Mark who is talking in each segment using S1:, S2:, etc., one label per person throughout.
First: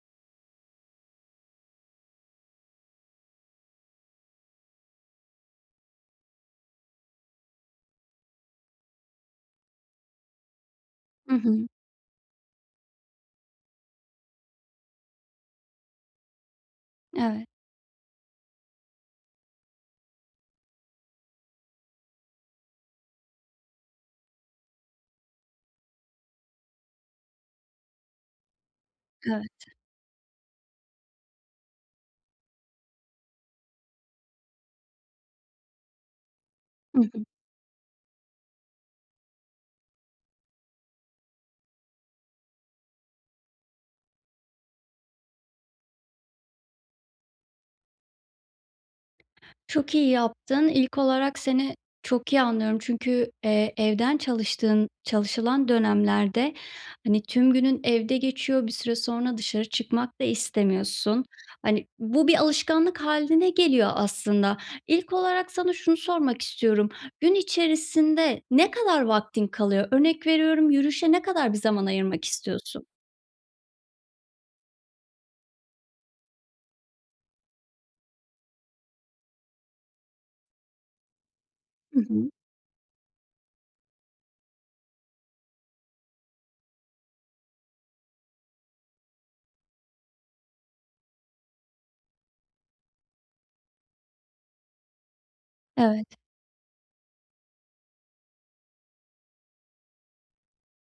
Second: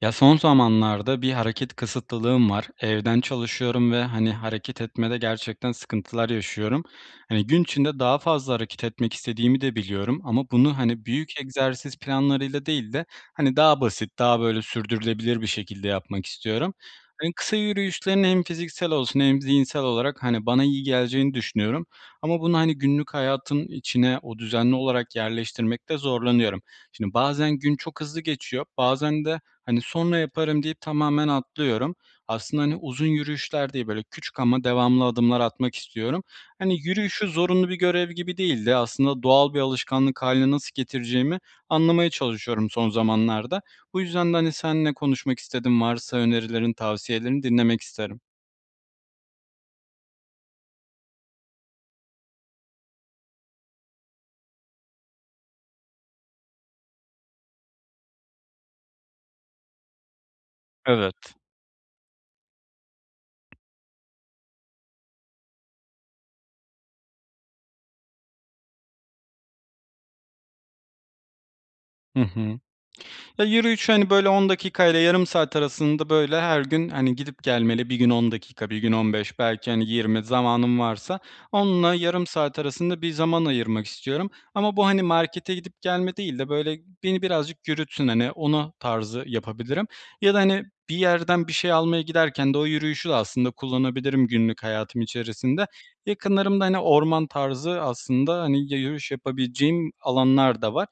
S1: Ya, son zamanlarda bir hareket kısıtlılığım var. Evden çalışıyorum ve, hani, hareket etmede gerçekten sıkıntılar yaşıyorum. Hani, gün içinde daha fazla hareket etmek istediğimi de biliyorum ama bunu, hani,
S2: Hı
S1: büyük
S2: hı.
S1: egzersiz planlarıyla değil de, hani, daha basit, daha, böyle, sürdürülebilir bir şekilde yapmak istiyorum. Hani,
S2: Evet.
S1: kısa yürüyüşlerin hem fiziksel olsun hem zihinsel olarak, hani, bana iyi geleceğini düşünüyorum ama bunu, hani, günlük hayatın içine, o, düzenli olarak yerleştirmekte zorlanıyorum. Şimdi, bazen gün çok hızlı geçiyor bazen de,
S2: Evet.
S1: hani, "Sonra yaparım." deyip tamamen atlıyorum. Aslında, hani, uzun yürüyüşler değil, böyle, küçük ama devamlı adımlar atmak istiyorum. Hani,
S2: Hı hı.
S1: yürüyüşü zorunlu bir görev gibi değil de, aslında doğal bir alışkanlık hâline nasıl getireceğimi anlamaya çalışıyorum son zamanlarda. Bu yüzden de, hani, seninle konuşmak istedim, varsa önerilerin, tavsiyelerini dinlemek isterim.
S2: Çok iyi yaptın. İlk olarak, seni çok iyi anlıyorum çünkü, eee, evden çalıştığın, çalışılan dönemlerde, hani, tüm günün evde geçiyor, bir süre sonra dışarı çıkmak da istemiyorsun.
S1: Evet.
S2: Hani, bu bir alışkanlık hâline geliyor aslında. İlk olarak, sana şunu sormak istiyorum: Gün içerisinde ne kadar vaktin kalıyor? Örnek veriyorum, yürüyüşe ne kadar bir zaman
S1: Hı
S2: ayırmak
S1: hı.
S2: istiyorsun?
S1: Ya, yürüyüşü, hani, böyle, 10 dakika ile yarım saat arasında, böyle, her gün, hani, gidip gelmeli. Bir gün 10 dakika, bir gün 15 belki, hani, 20 zamanım varsa 10'la,
S2: Hı
S1: yarım
S2: hı.
S1: saat arasında bir zaman ayırmak istiyorum ama bu, hani, markete gidip gelme değil de, böyle, beni birazcık yürütsün, hani, ona tarzı yapabilirim ya da, hani, bir yerden bir şey almaya giderken de o yürüyüşü de aslında kullanabilirim, günlük hayatım içerisinde.
S2: Evet.
S1: Yakınlarımda, hani, orman tarzı aslında, hani, ya yürüyüş yapabileceğim alanlar da var.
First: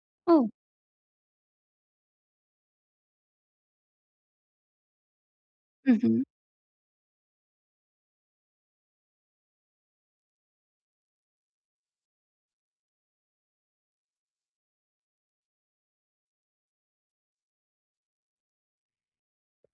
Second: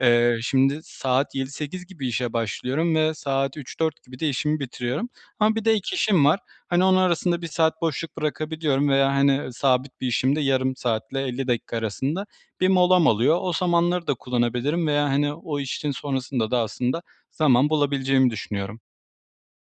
S1: Eee,
S2: O!
S1: şimdi saat 7.00-8.00 gibi işe başlıyorum ve saat 15.00-16.00 gibi de işimi bitiriyorum. Ama bir de ek
S2: Hı hı.
S1: işim var, hani, onu arasında 1 saat boşluk bırakabiliyorum veya, hani, sabit bir işimde yarım saatle, 50 dakika arasında bir molam oluyor. O zamanları da kullanabilirim veya, hani, o işin sonrasında da aslında zaman bulabileceğimi düşünüyorum.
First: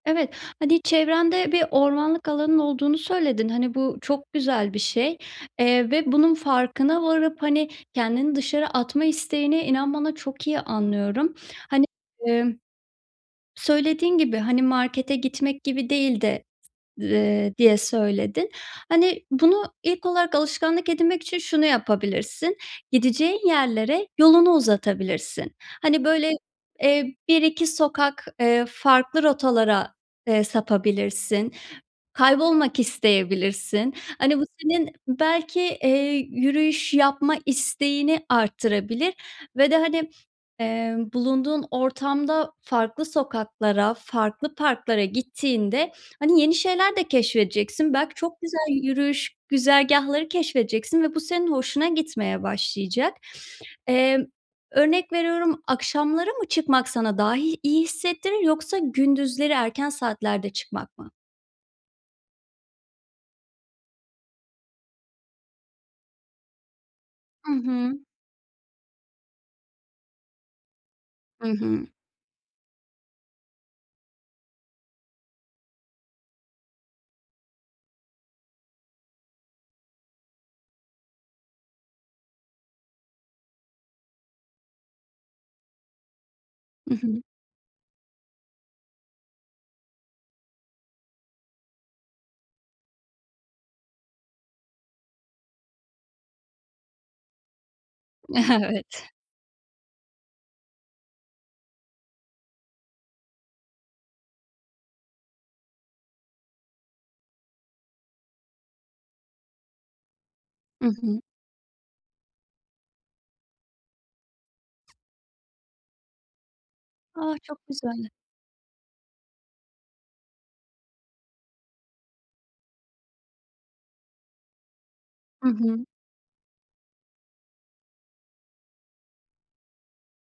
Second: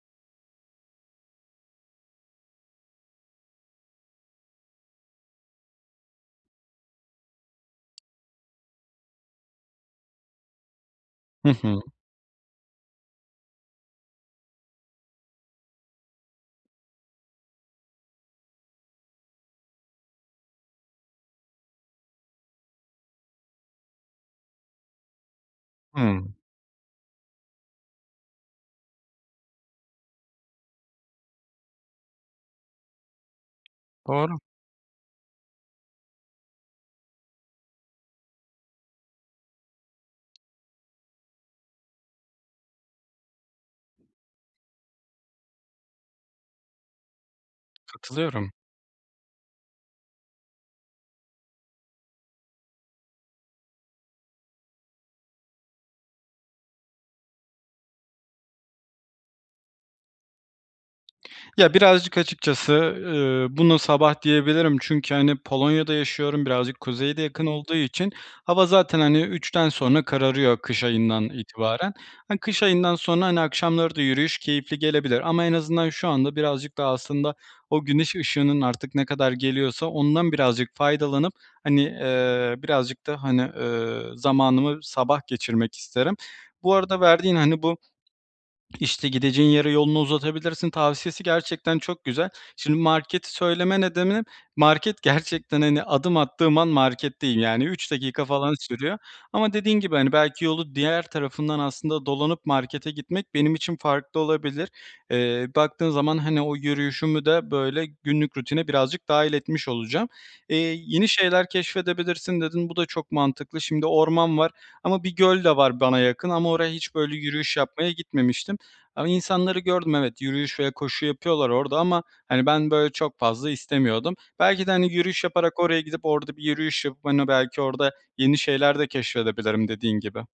S2: Evet, hani, çevrende bir ormanlık alanın olduğunu söyledin, hani, bu çok güzel bir şey, eee, ve bunun farkına varıp, hani, kendini dışarı atma isteğini, inan bana, çok iyi anlıyorum.
S1: Hı hı.
S2: Hani, ımm, söylediğin gibi, hani, markete gitmek gibi değil de, eee, diye söyledin. Hani, bunu ilk olarak alışkanlık edinmek için şunu yapabilirsin, gideceğin yerlere yolunu uzatabilirsin. Hani, böyle,
S1: Hımm.
S2: eee, 1-2 sokak, eee, farklı rotalara, eee, sapabilirsin, kaybolmak isteyebilirsin,
S1: Doğru.
S2: hani, bu senin belki, eee, yürüyüş yapma isteğini arttırabilir ve de, hani, eee, bulunduğun ortamda farklı sokaklara, farklı parklara gittiğinde, hani, yeni şeyler de keşfedeceksin. Belki, çok
S1: Katılıyorum.
S2: güzel yürüyüş güzergâhları keşfedeceksin ve bu senin hoşuna gitmeye başlayacak. Eee, örnek veriyorum, akşamları mı çıkmak sana daha i iyi hissettirir, yoksa gündüzleri erken saatlerde çıkmak mı?
S1: Ya, birazcık açıkçası, ııı, buna sabah diyebilirim çünkü, hani, Polonya'da yaşıyorum. Birazcık kuzeye de yakın
S2: Hı
S1: olduğu
S2: hı.
S1: için, hava zaten, hani, 3'ten sonra kararıyor, kış ayından
S2: Hı hı.
S1: itibaren. Hani, kış ayından sonra, hani, akşamları da yürüyüş keyifli gelebilir ama en azından şu anda birazcık daha aslında o güneş ışığının, artık ne kadar geliyorsa, ondan birazcık faydalanıp, hani, eee, birazcık da, hani, eee, zamanımı sabah geçirmek isterim. Bu
S2: Hı
S1: arada
S2: hı.
S1: verdiğin, hani, bu, işte, gideceğin yere yolunu uzatabilirsin tavsiyesi gerçekten çok güzel. Şimdi marketi söyleme nedenim market, gerçekten, hani, adım attığım an marketteyim. Yani, 3 dakika falan sürüyor
S2: Evet.
S1: ama dediğin gibi, hani, belki yolu diğer tarafından aslında dolanıp markete gitmek benim için farklı olabilir. Eee, baktığın zaman, hani, o yürüyüşümü de, böyle, günlük rutine birazcık dâhil etmiş olacağım. Eee,
S2: Hı
S1: yeni
S2: hı.
S1: şeyler keşfedebilirsin, dedin. Bu da çok mantıklı. Şimdi, orman var ama bir göl de var bana yakın ama oraya hiç, böyle,
S2: A!
S1: yürüyüş
S2: Çok
S1: yapmaya
S2: güzel.
S1: gitmemiştim ama insanları gördüm, evet, yürüyüş ve koşu yapıyorlar orada ama, hani, ben, böyle, çok fazla istemiyordum. Belki de, hani, yürüyüş
S2: Hı
S1: yaparak oraya
S2: hı.
S1: gidip, orada bir yürüyüş yapıp, hani, belki orada yeni şeyler de keşfedebilirim, dediğin gibi.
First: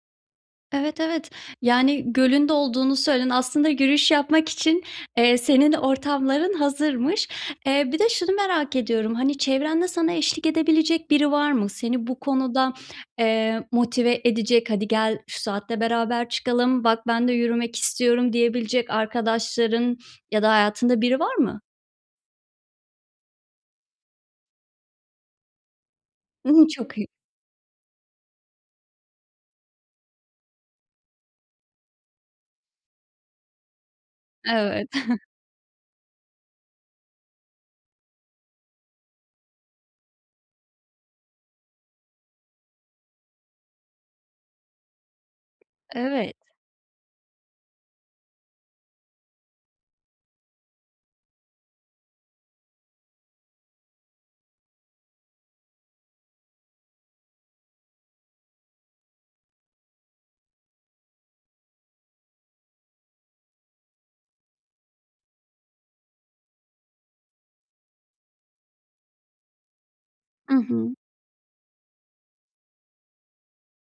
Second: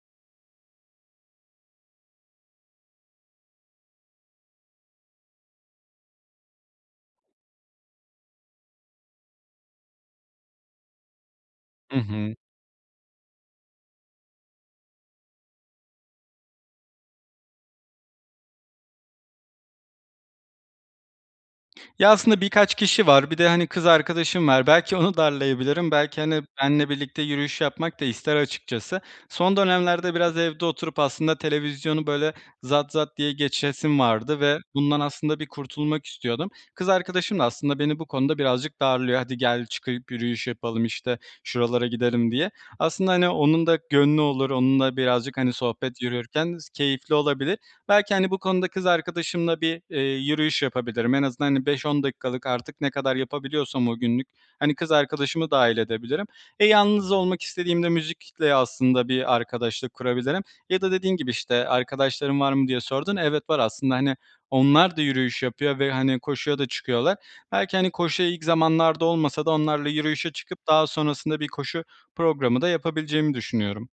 S2: Evet evet. Yani, gölün de olduğunu söyledin. Aslında yürüyüş yapmak için, eee, senin ortamların hazırmış. Eee, bir de şunu merak ediyorum; hani, çevrende sana eşlik edebilecek biri var mı?
S1: Hı
S2: Seni bu
S1: hı.
S2: konuda, eee, motive edecek. “Hadi gel, şu saatte beraber çıkalım. Bak, ben de yürümek istiyorum.“ diyebilecek arkadaşların ya da hayatında biri var mı?
S1: Ya aslında birkaç kişi var. Bir de, hani, kız arkadaşım var. Belki onu darlayabilirim. Belki, hani,
S2: Hımm,
S1: benle
S2: çok iyi.
S1: birlikte yürüyüş yapmak da ister açıkçası. Son dönemlerde biraz evde oturup aslında televizyonu, böyle, zat zat diye geçesim vardı ve
S2: Evet.
S1: bundan aslında bir kurtulmak istiyordum. Kız arkadaşım da aslında beni bu konuda birazcık darlıyor. “Hadi gel, çıkıp yürüyüş yapalım.“ işte, “şuralara gidelim.“ diye. Aslında hani onun da gönlü olur, onunla birazcık, hani, sohbet
S2: Evet.
S1: yürürken s keyifli olabilir. Belki, hani, bu konuda kız arkadaşımla bir, eee, yürüyüş yapabilirim en azından hani 5-10 dakikalık, artık ne kadar yapabiliyorsam o günlük. Hani, kız arkadaşımı dahil edebilirim. E, yalnız olmak istediğimde müzikle aslında bir arkadaşlık kurabilirim ya da dediğin gibi işte, “arkadaşların var mı?“ diye sordun, evet, var aslında. Hani, onlar da yürüyüş yapıyor ve, hani, koşuya da çıkıyorlar. Belki, hani, koşuya ilk zamanlarda olmasa da onlarla yürüyüşe
S2: Hı
S1: çıkıp, daha
S2: hı.
S1: sonrasında bir koşu programı da yapabileceğimi düşünüyorum.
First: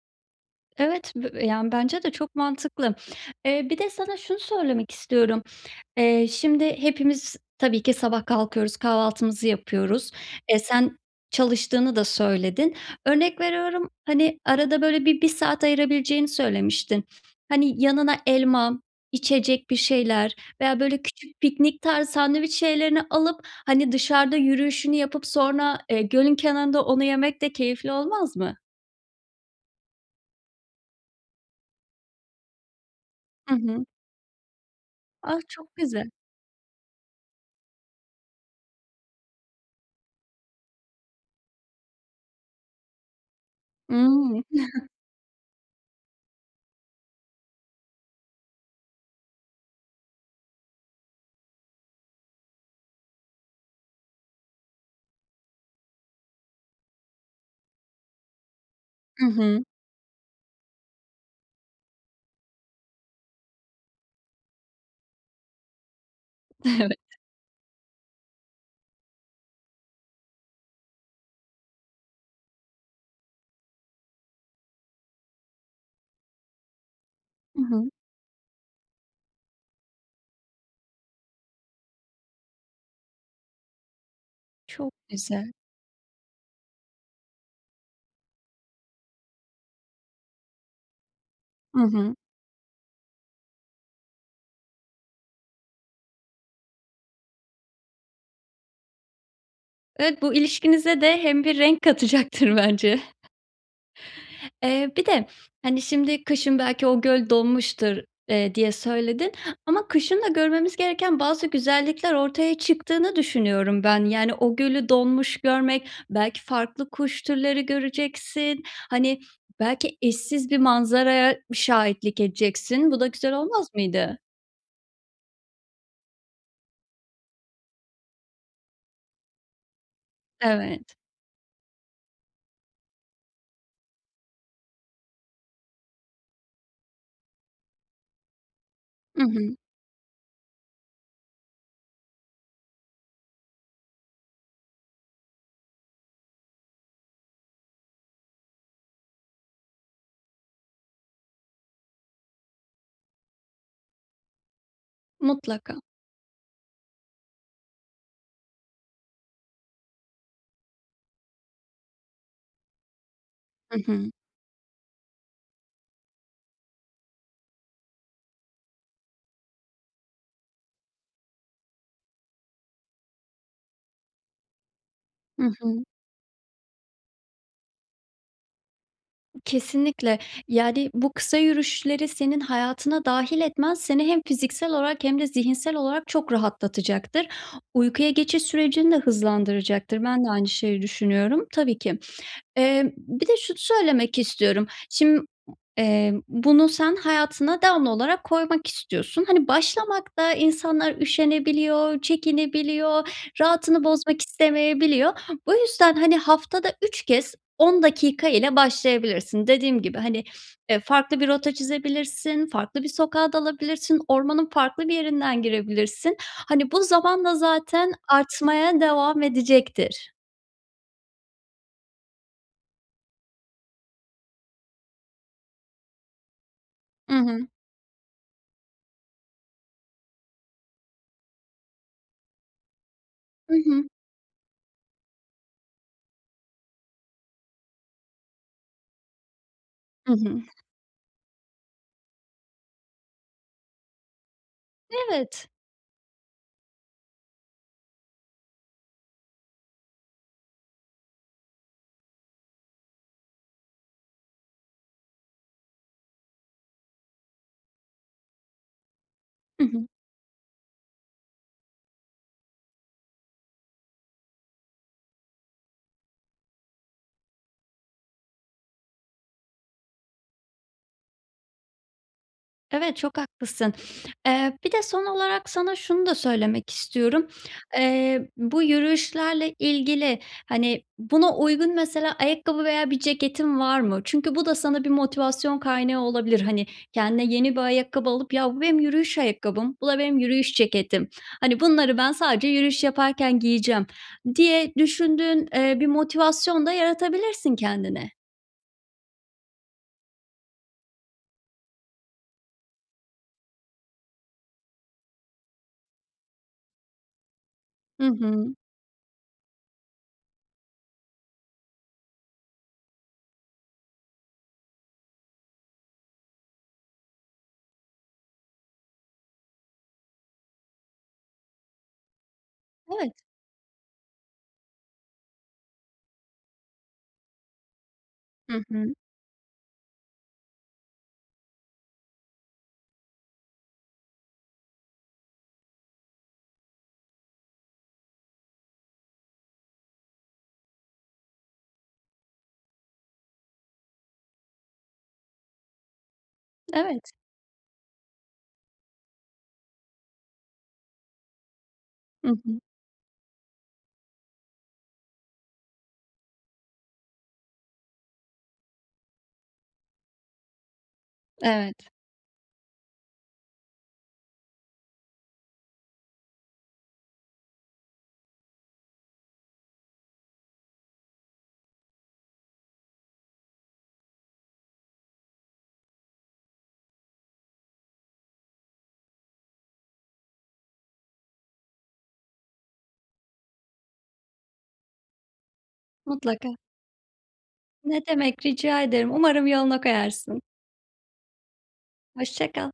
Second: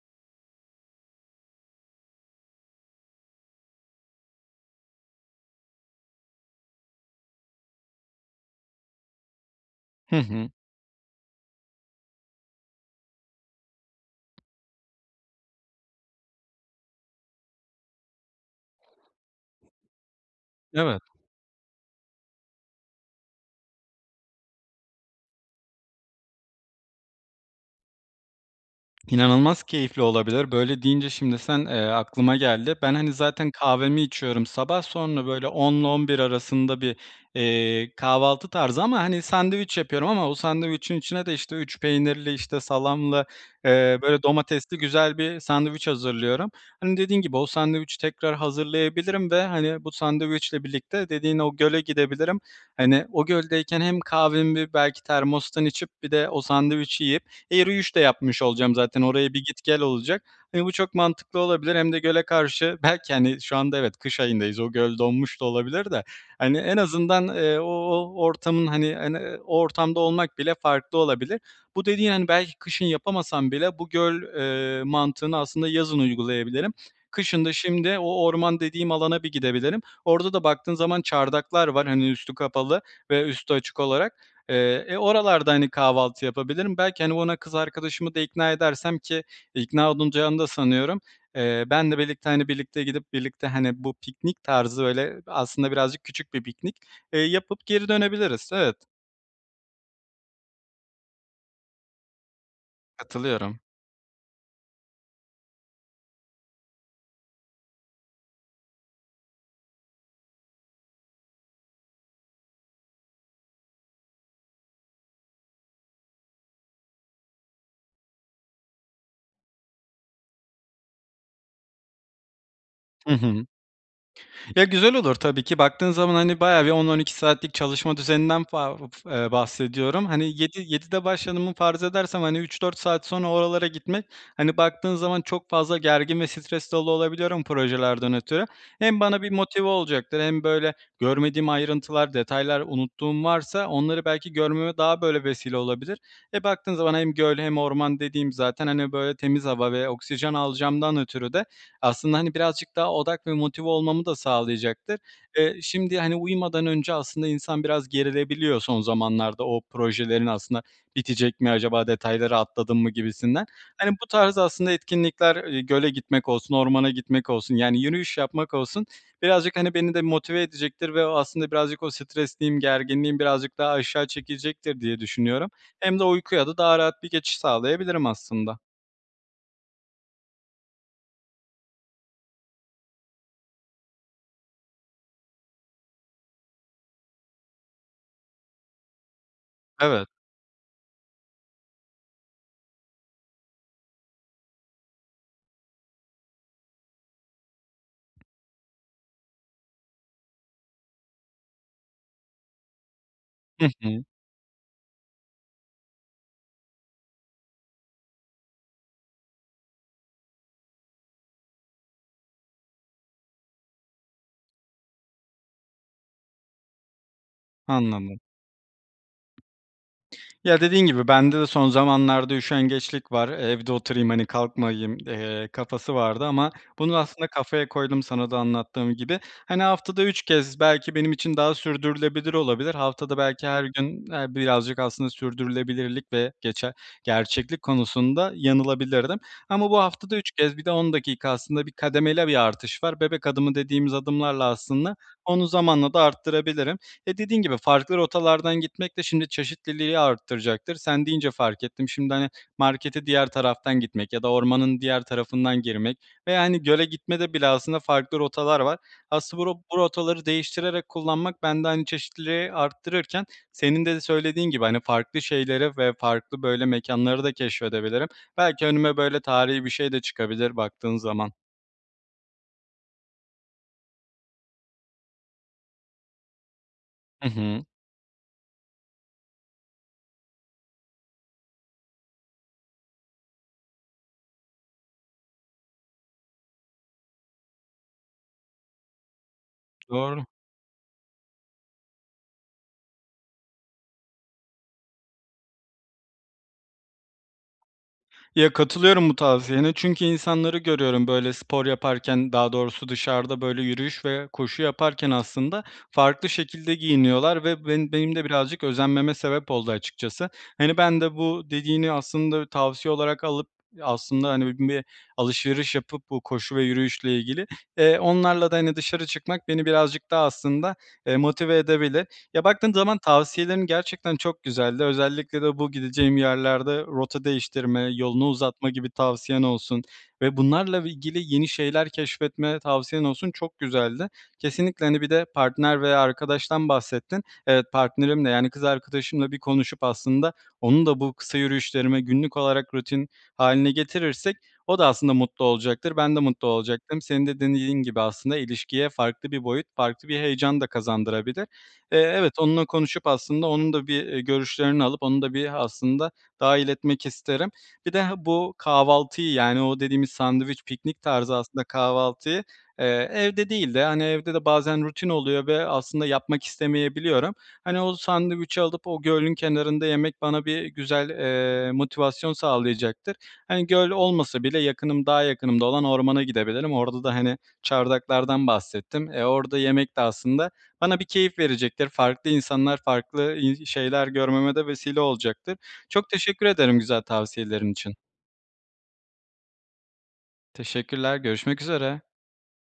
S2: Evet, b b yani bence de çok mantıklı. Eee, bir de sana şunu söylemek istiyorum: Eee, şimdi hepimiz tabii ki sabah kalkıyoruz, kahvaltımızı yapıyoruz.
S1: Hı hı.
S2: E, sen çalıştığını da söyledin. Örnek veriyorum, hani, arada böyle bir 1 saat ayırabileceğini söylemiştin. Hani, yanına elma, içecek bir şeyler veya böyle,
S1: Evet.
S2: küçük, piknik tarzı sandviç şeylerini alıp, hani, dışarıda yürüyüşünü yapıp sonra, eee, gölün kenarında onu yemek de keyifli olmaz mı?
S1: İnanılmaz keyifli olabilir, böyle deyince şimdi sen, eee, aklıma geldi. Ben, hani, zaten
S2: I hı.
S1: kahvemi içiyorum sabah, sonra
S2: Ah,
S1: böyle
S2: çok
S1: onla on
S2: güzel.
S1: bir arasında bir, eee, kahvaltı tarzı ama, hani, sandviç yapıyorum ama o sandviçin içine de işte 3 peynirli, işte, salamlı, eee, böyle
S2: Hımm..
S1: domatesli güzel bir sandviç hazırlıyorum. Hani, dediğin gibi, o sandviçi tekrar hazırlayabilirim ve, hani, bu sandviçle birlikte dediğin o göle gidebilirim. Hani, o göldeyken hem kahvemi belki termostan içip bir de o sandviçi yiyip e, yürüyüş de yapmış olacağım zaten
S2: I
S1: oraya bir git
S2: hı.
S1: gel olacak. Hani, bu çok mantıklı olabilir hem de göle karşı, belki, hani, şu anda evet, kış ayındayız, o göl donmuş da olabilir de, hani, en
S2: Evet.
S1: azından, eee, o o ortamın hani en, eee, o ortamda olmak bile farklı olabilir. Bu dediğin, hani, belki kışın yapamasam bile bu göl, eee, mantığını aslında yazın uygulayabilirim. Kışın da,
S2: I hı.
S1: şimdi, o orman dediğim alana bir gidebilirim. Orada da baktığın zaman çardaklar var, hani, üstü kapalı ve üstü açık olarak. Eee,
S2: Çok
S1: e, oralarda,
S2: güzel.
S1: hani, kahvaltı yapabilirim. Belki, hani, ona kız arkadaşımı da ikna edersem ki ikna olunacağını da sanıyorum, eee,
S2: I
S1: benle
S2: hı.
S1: birlikte, hani, birlikte gidip, birlikte, hani, bu piknik tarzı, böyle, aslında birazcık küçük bir piknik, eee, yapıp geri dönebiliriz. Evet.
S2: Evet, bu ilişkinize de hem bir renk katacaktır bence.
S1: Katılıyorum.
S2: Eee, bir de hani “şimdi, kışın belki o göl donmuştur“, eee, diye söyledin, ama kışın da görmemiz gereken bazı güzellikler ortaya çıktığını düşünüyorum ben. Yani, o gölü donmuş görmek, belki farklı kuş türleri göreceksin. Hani, belki eşsiz bir manzaraya şahitlik edeceksin. Bu da
S1: Hı
S2: güzel
S1: hı.
S2: olmaz mıydı?
S1: Ya, güzel olur tabii ki, baktığın zaman hani bayağı bir 10-12 saatlik çalışma düzeninden [unintelligible] eee, bahsediyorum. Hani 7
S2: Evet.
S1: 7'de başladığımı farz edersem hani 3-4 saat sonra oralara gitmek, hani, baktığın zaman çok fazla gergin ve stresli ola olabiliyorum projelerden ötürü. Hem
S2: Hı
S1: bana bir
S2: hı.
S1: motive olacaktır hem böyle görmediğim ayrıntılar, detaylar, unuttuğum varsa onları belki görmeme daha böyle vesile olabilir. E, baktığın zaman hem göl hem orman dediğim zaten, hani, böyle temiz hava ve oksijen alacağımdan ötürü de, aslında, hani, birazcık daha odak ve motive olmamı da sağlayacaktır. Eee,
S2: Mutlaka.
S1: şimdi, hani, uyumadan önce aslında insan biraz gerilebiliyor son zamanlarda, “o projelerin aslında bitecek mi, acaba detayları atladım mı“ gibisinden.
S2: Hı
S1: Hani, bu
S2: hı.
S1: tarz aslında etkinlikler; eee, göle gitmek olsun, ormana gitmek olsun, yani yürüyüş yapmak olsun, birazcık, hani, beni de motive edecektir ve o aslında birazcık o stresliğim, gerginliğim birazcık daha aşağı çekilecektir diye
S2: Hı
S1: düşünüyorum.
S2: hı.
S1: Hem de uykuya da daha rahat bir geçiş sağlayabilirim aslında.
S2: Kesinlikle, yani, bu kısa yürüyüşleri senin hayatına dâhil etmen, seni hem fiziksel olarak hem de zihinsel olarak çok rahatlatacaktır. Uykuya geçiş sürecini de hızlandıracaktır.
S1: Evet.
S2: Ben de aynı şeyi düşünüyorum. Tabii ki, eee, bir de şunu söylemek istiyorum. Şim eee, bunu sen hayatına devamlı olarak koymak istiyorsun. Hani, başlamakta insanlar üşenebiliyor, çekinebiliyor,
S1: Hı
S2: rahatını
S1: hı.
S2: bozmak istemeyebiliyor. Bu yüzden, hani, haftada 3 kez 10 dakika ile başlayabilirsin. Dediğim gibi, hani, e, farklı bir rota çizebilirsin, farklı bir sokağa dalabilirsin, ormanın farklı bir yerinden girebilirsin. Hani, bu zamanla zaten
S1: Anladım.
S2: artmaya devam edecektir.
S1: Ya, dediğin gibi, bende de son zamanlarda üşengeçlik var, evde oturayım, hani kalkmayayım, eee, kafası vardı ama bunu
S2: Hı
S1: aslında
S2: hı.
S1: kafaya koydum sana da anlattığım gibi. Hani, haftada 3 kez belki benim için daha sürdürülebilir olabilir. Haftada belki
S2: Hı
S1: her
S2: hı.
S1: gün, eee, birazcık aslında sürdürülebilirlik ve geçe gerçeklik konusunda yanılabilirdim ama bu
S2: Hı
S1: haftada 3
S2: hı.
S1: kez bir de 10 dakika, aslında bir kademeli bir artış var, “bebek adımı“ dediğimiz adımlarla aslında, onu
S2: Evet.
S1: zamanla da arttırabilirim. E, dediğin gibi, farklı rotalardan gitmek de, şimdi, çeşitliliği arttıracaktır. Sen deyince fark ettim, şimdi, hani, markete diğer taraftan gitmek ya da ormanın diğer tarafından girmek ve, yani, göle gitmede bile aslında farklı rotalar var. Asıl bu ro
S2: Hı
S1: bu
S2: hı.
S1: rotaları değiştirerek kullanmak, bende, hani, çeşitliliği arttırırken senin de de söylediğin gibi, hani, farklı şeylere ve farklı böyle mekânları da keşfedebilirim. Belki önüme, böyle, tarihî bir şey de çıkabilir, baktığın zaman.
S2: Evet çok haklısın. Eee, bir de son olarak sana şunu da söylemek istiyorum.
S1: Hı hı.
S2: Eee, bu yürüyüşlerle ilgili, hani, buna uygun mesela ayakkabı veya bir ceketin var mı? Çünkü bu da sana bir motivasyon kaynağı olabilir. Hani, kendine yeni bir ayakkabı alıp; “ya bu benim yürüyüş ayakkabım, bu da benim
S1: Doğru.
S2: yürüyüş ceketim. Hani, bunları ben sadece yürüyüş yaparken giyeceğim“ diye düşündüğün, eee, bir motivasyon da yaratabilirsin kendine.
S1: Ya, katılıyorum bu tavsiyene, çünkü insanları görüyorum, böyle, spor yaparken, daha doğrusu dışarıda, böyle, yürüyüş ve koşu yaparken aslında. Farklı şekilde giyiniyorlar ve bu ben
S2: Hı
S1: benim de
S2: hı.
S1: birazcık özenmeme sebep oldu açıkçası. Hani, ben de, bu dediğini aslında tavsiye olarak alıp, aslında, hani, bu bir alışveriş yapıp bu koşu ve yürüyüşle ilgili, eee, onlarla da hani dışarı çıkmak beni birazcık daha aslında, eee, motive edebilir. Ya, baktığın zaman
S2: Evet.
S1: tavsiyelerin gerçekten çok güzeldi. Özellikle de bu gideceğim yerlerde rota değiştirme, yolunu
S2: Hı
S1: uzatma gibi
S2: hı.
S1: tavsiyen olsun ve bunlarla ilgili yeni şeyler keşfetme tavsiyen olsun çok güzeldi. Kesinlikle, hani, bir de partner veya arkadaştan bahsettin. Evet, partnerimle, yani kız arkadaşımla bir konuşup, aslında onun da bu kısa yürüyüşlerime günlük olarak rutin haline getirirsek o da aslında mutlu olacaktır. Ben de mutlu olacaktım.
S2: Evet.
S1: Senin de dem dediğin gibi aslında ilişkiye farklı bir boyut, farklı bir heyecan da kazandırabilir. Eee,
S2: Hı
S1: evet
S2: hı.
S1: onunla konuşup aslında, onun da bir, eee, görüşlerini alıp, onun da bir aslında dahil etmek isterim. Bir de, ha bu kahvaltıyı, yani o dediğimiz sandviç, piknik tarzı aslında
S2: Evet.
S1: kahvaltıyı, eee, evde değil de, hani, evde de bazen rutin oluyor ve aslında yapmak istemeyebiliyorum. Hani, o sandviçi alıp, o gölün kenarında yemek bana bir güzel, eee, motivasyon sağlayacaktır. Hani, göl olmasa bile yakınım, daha yakınımda olan ormana gidebilirim. Orada da, hani, çardaklardan bahsettim. Eee, orada yemek de aslında bana bir keyif verecektir, farklı insanlar farklı, iii, şeyler görmeme de vesile olacaktır. Çok teşekkür
S2: Mutlaka.
S1: ederim güzel tavsiyelerin için.
S2: Ne demek, rica ederim, umarım yoluna koyarsın.
S1: Teşekkürler, görüşmek üzere.
S2: Hoşça kal.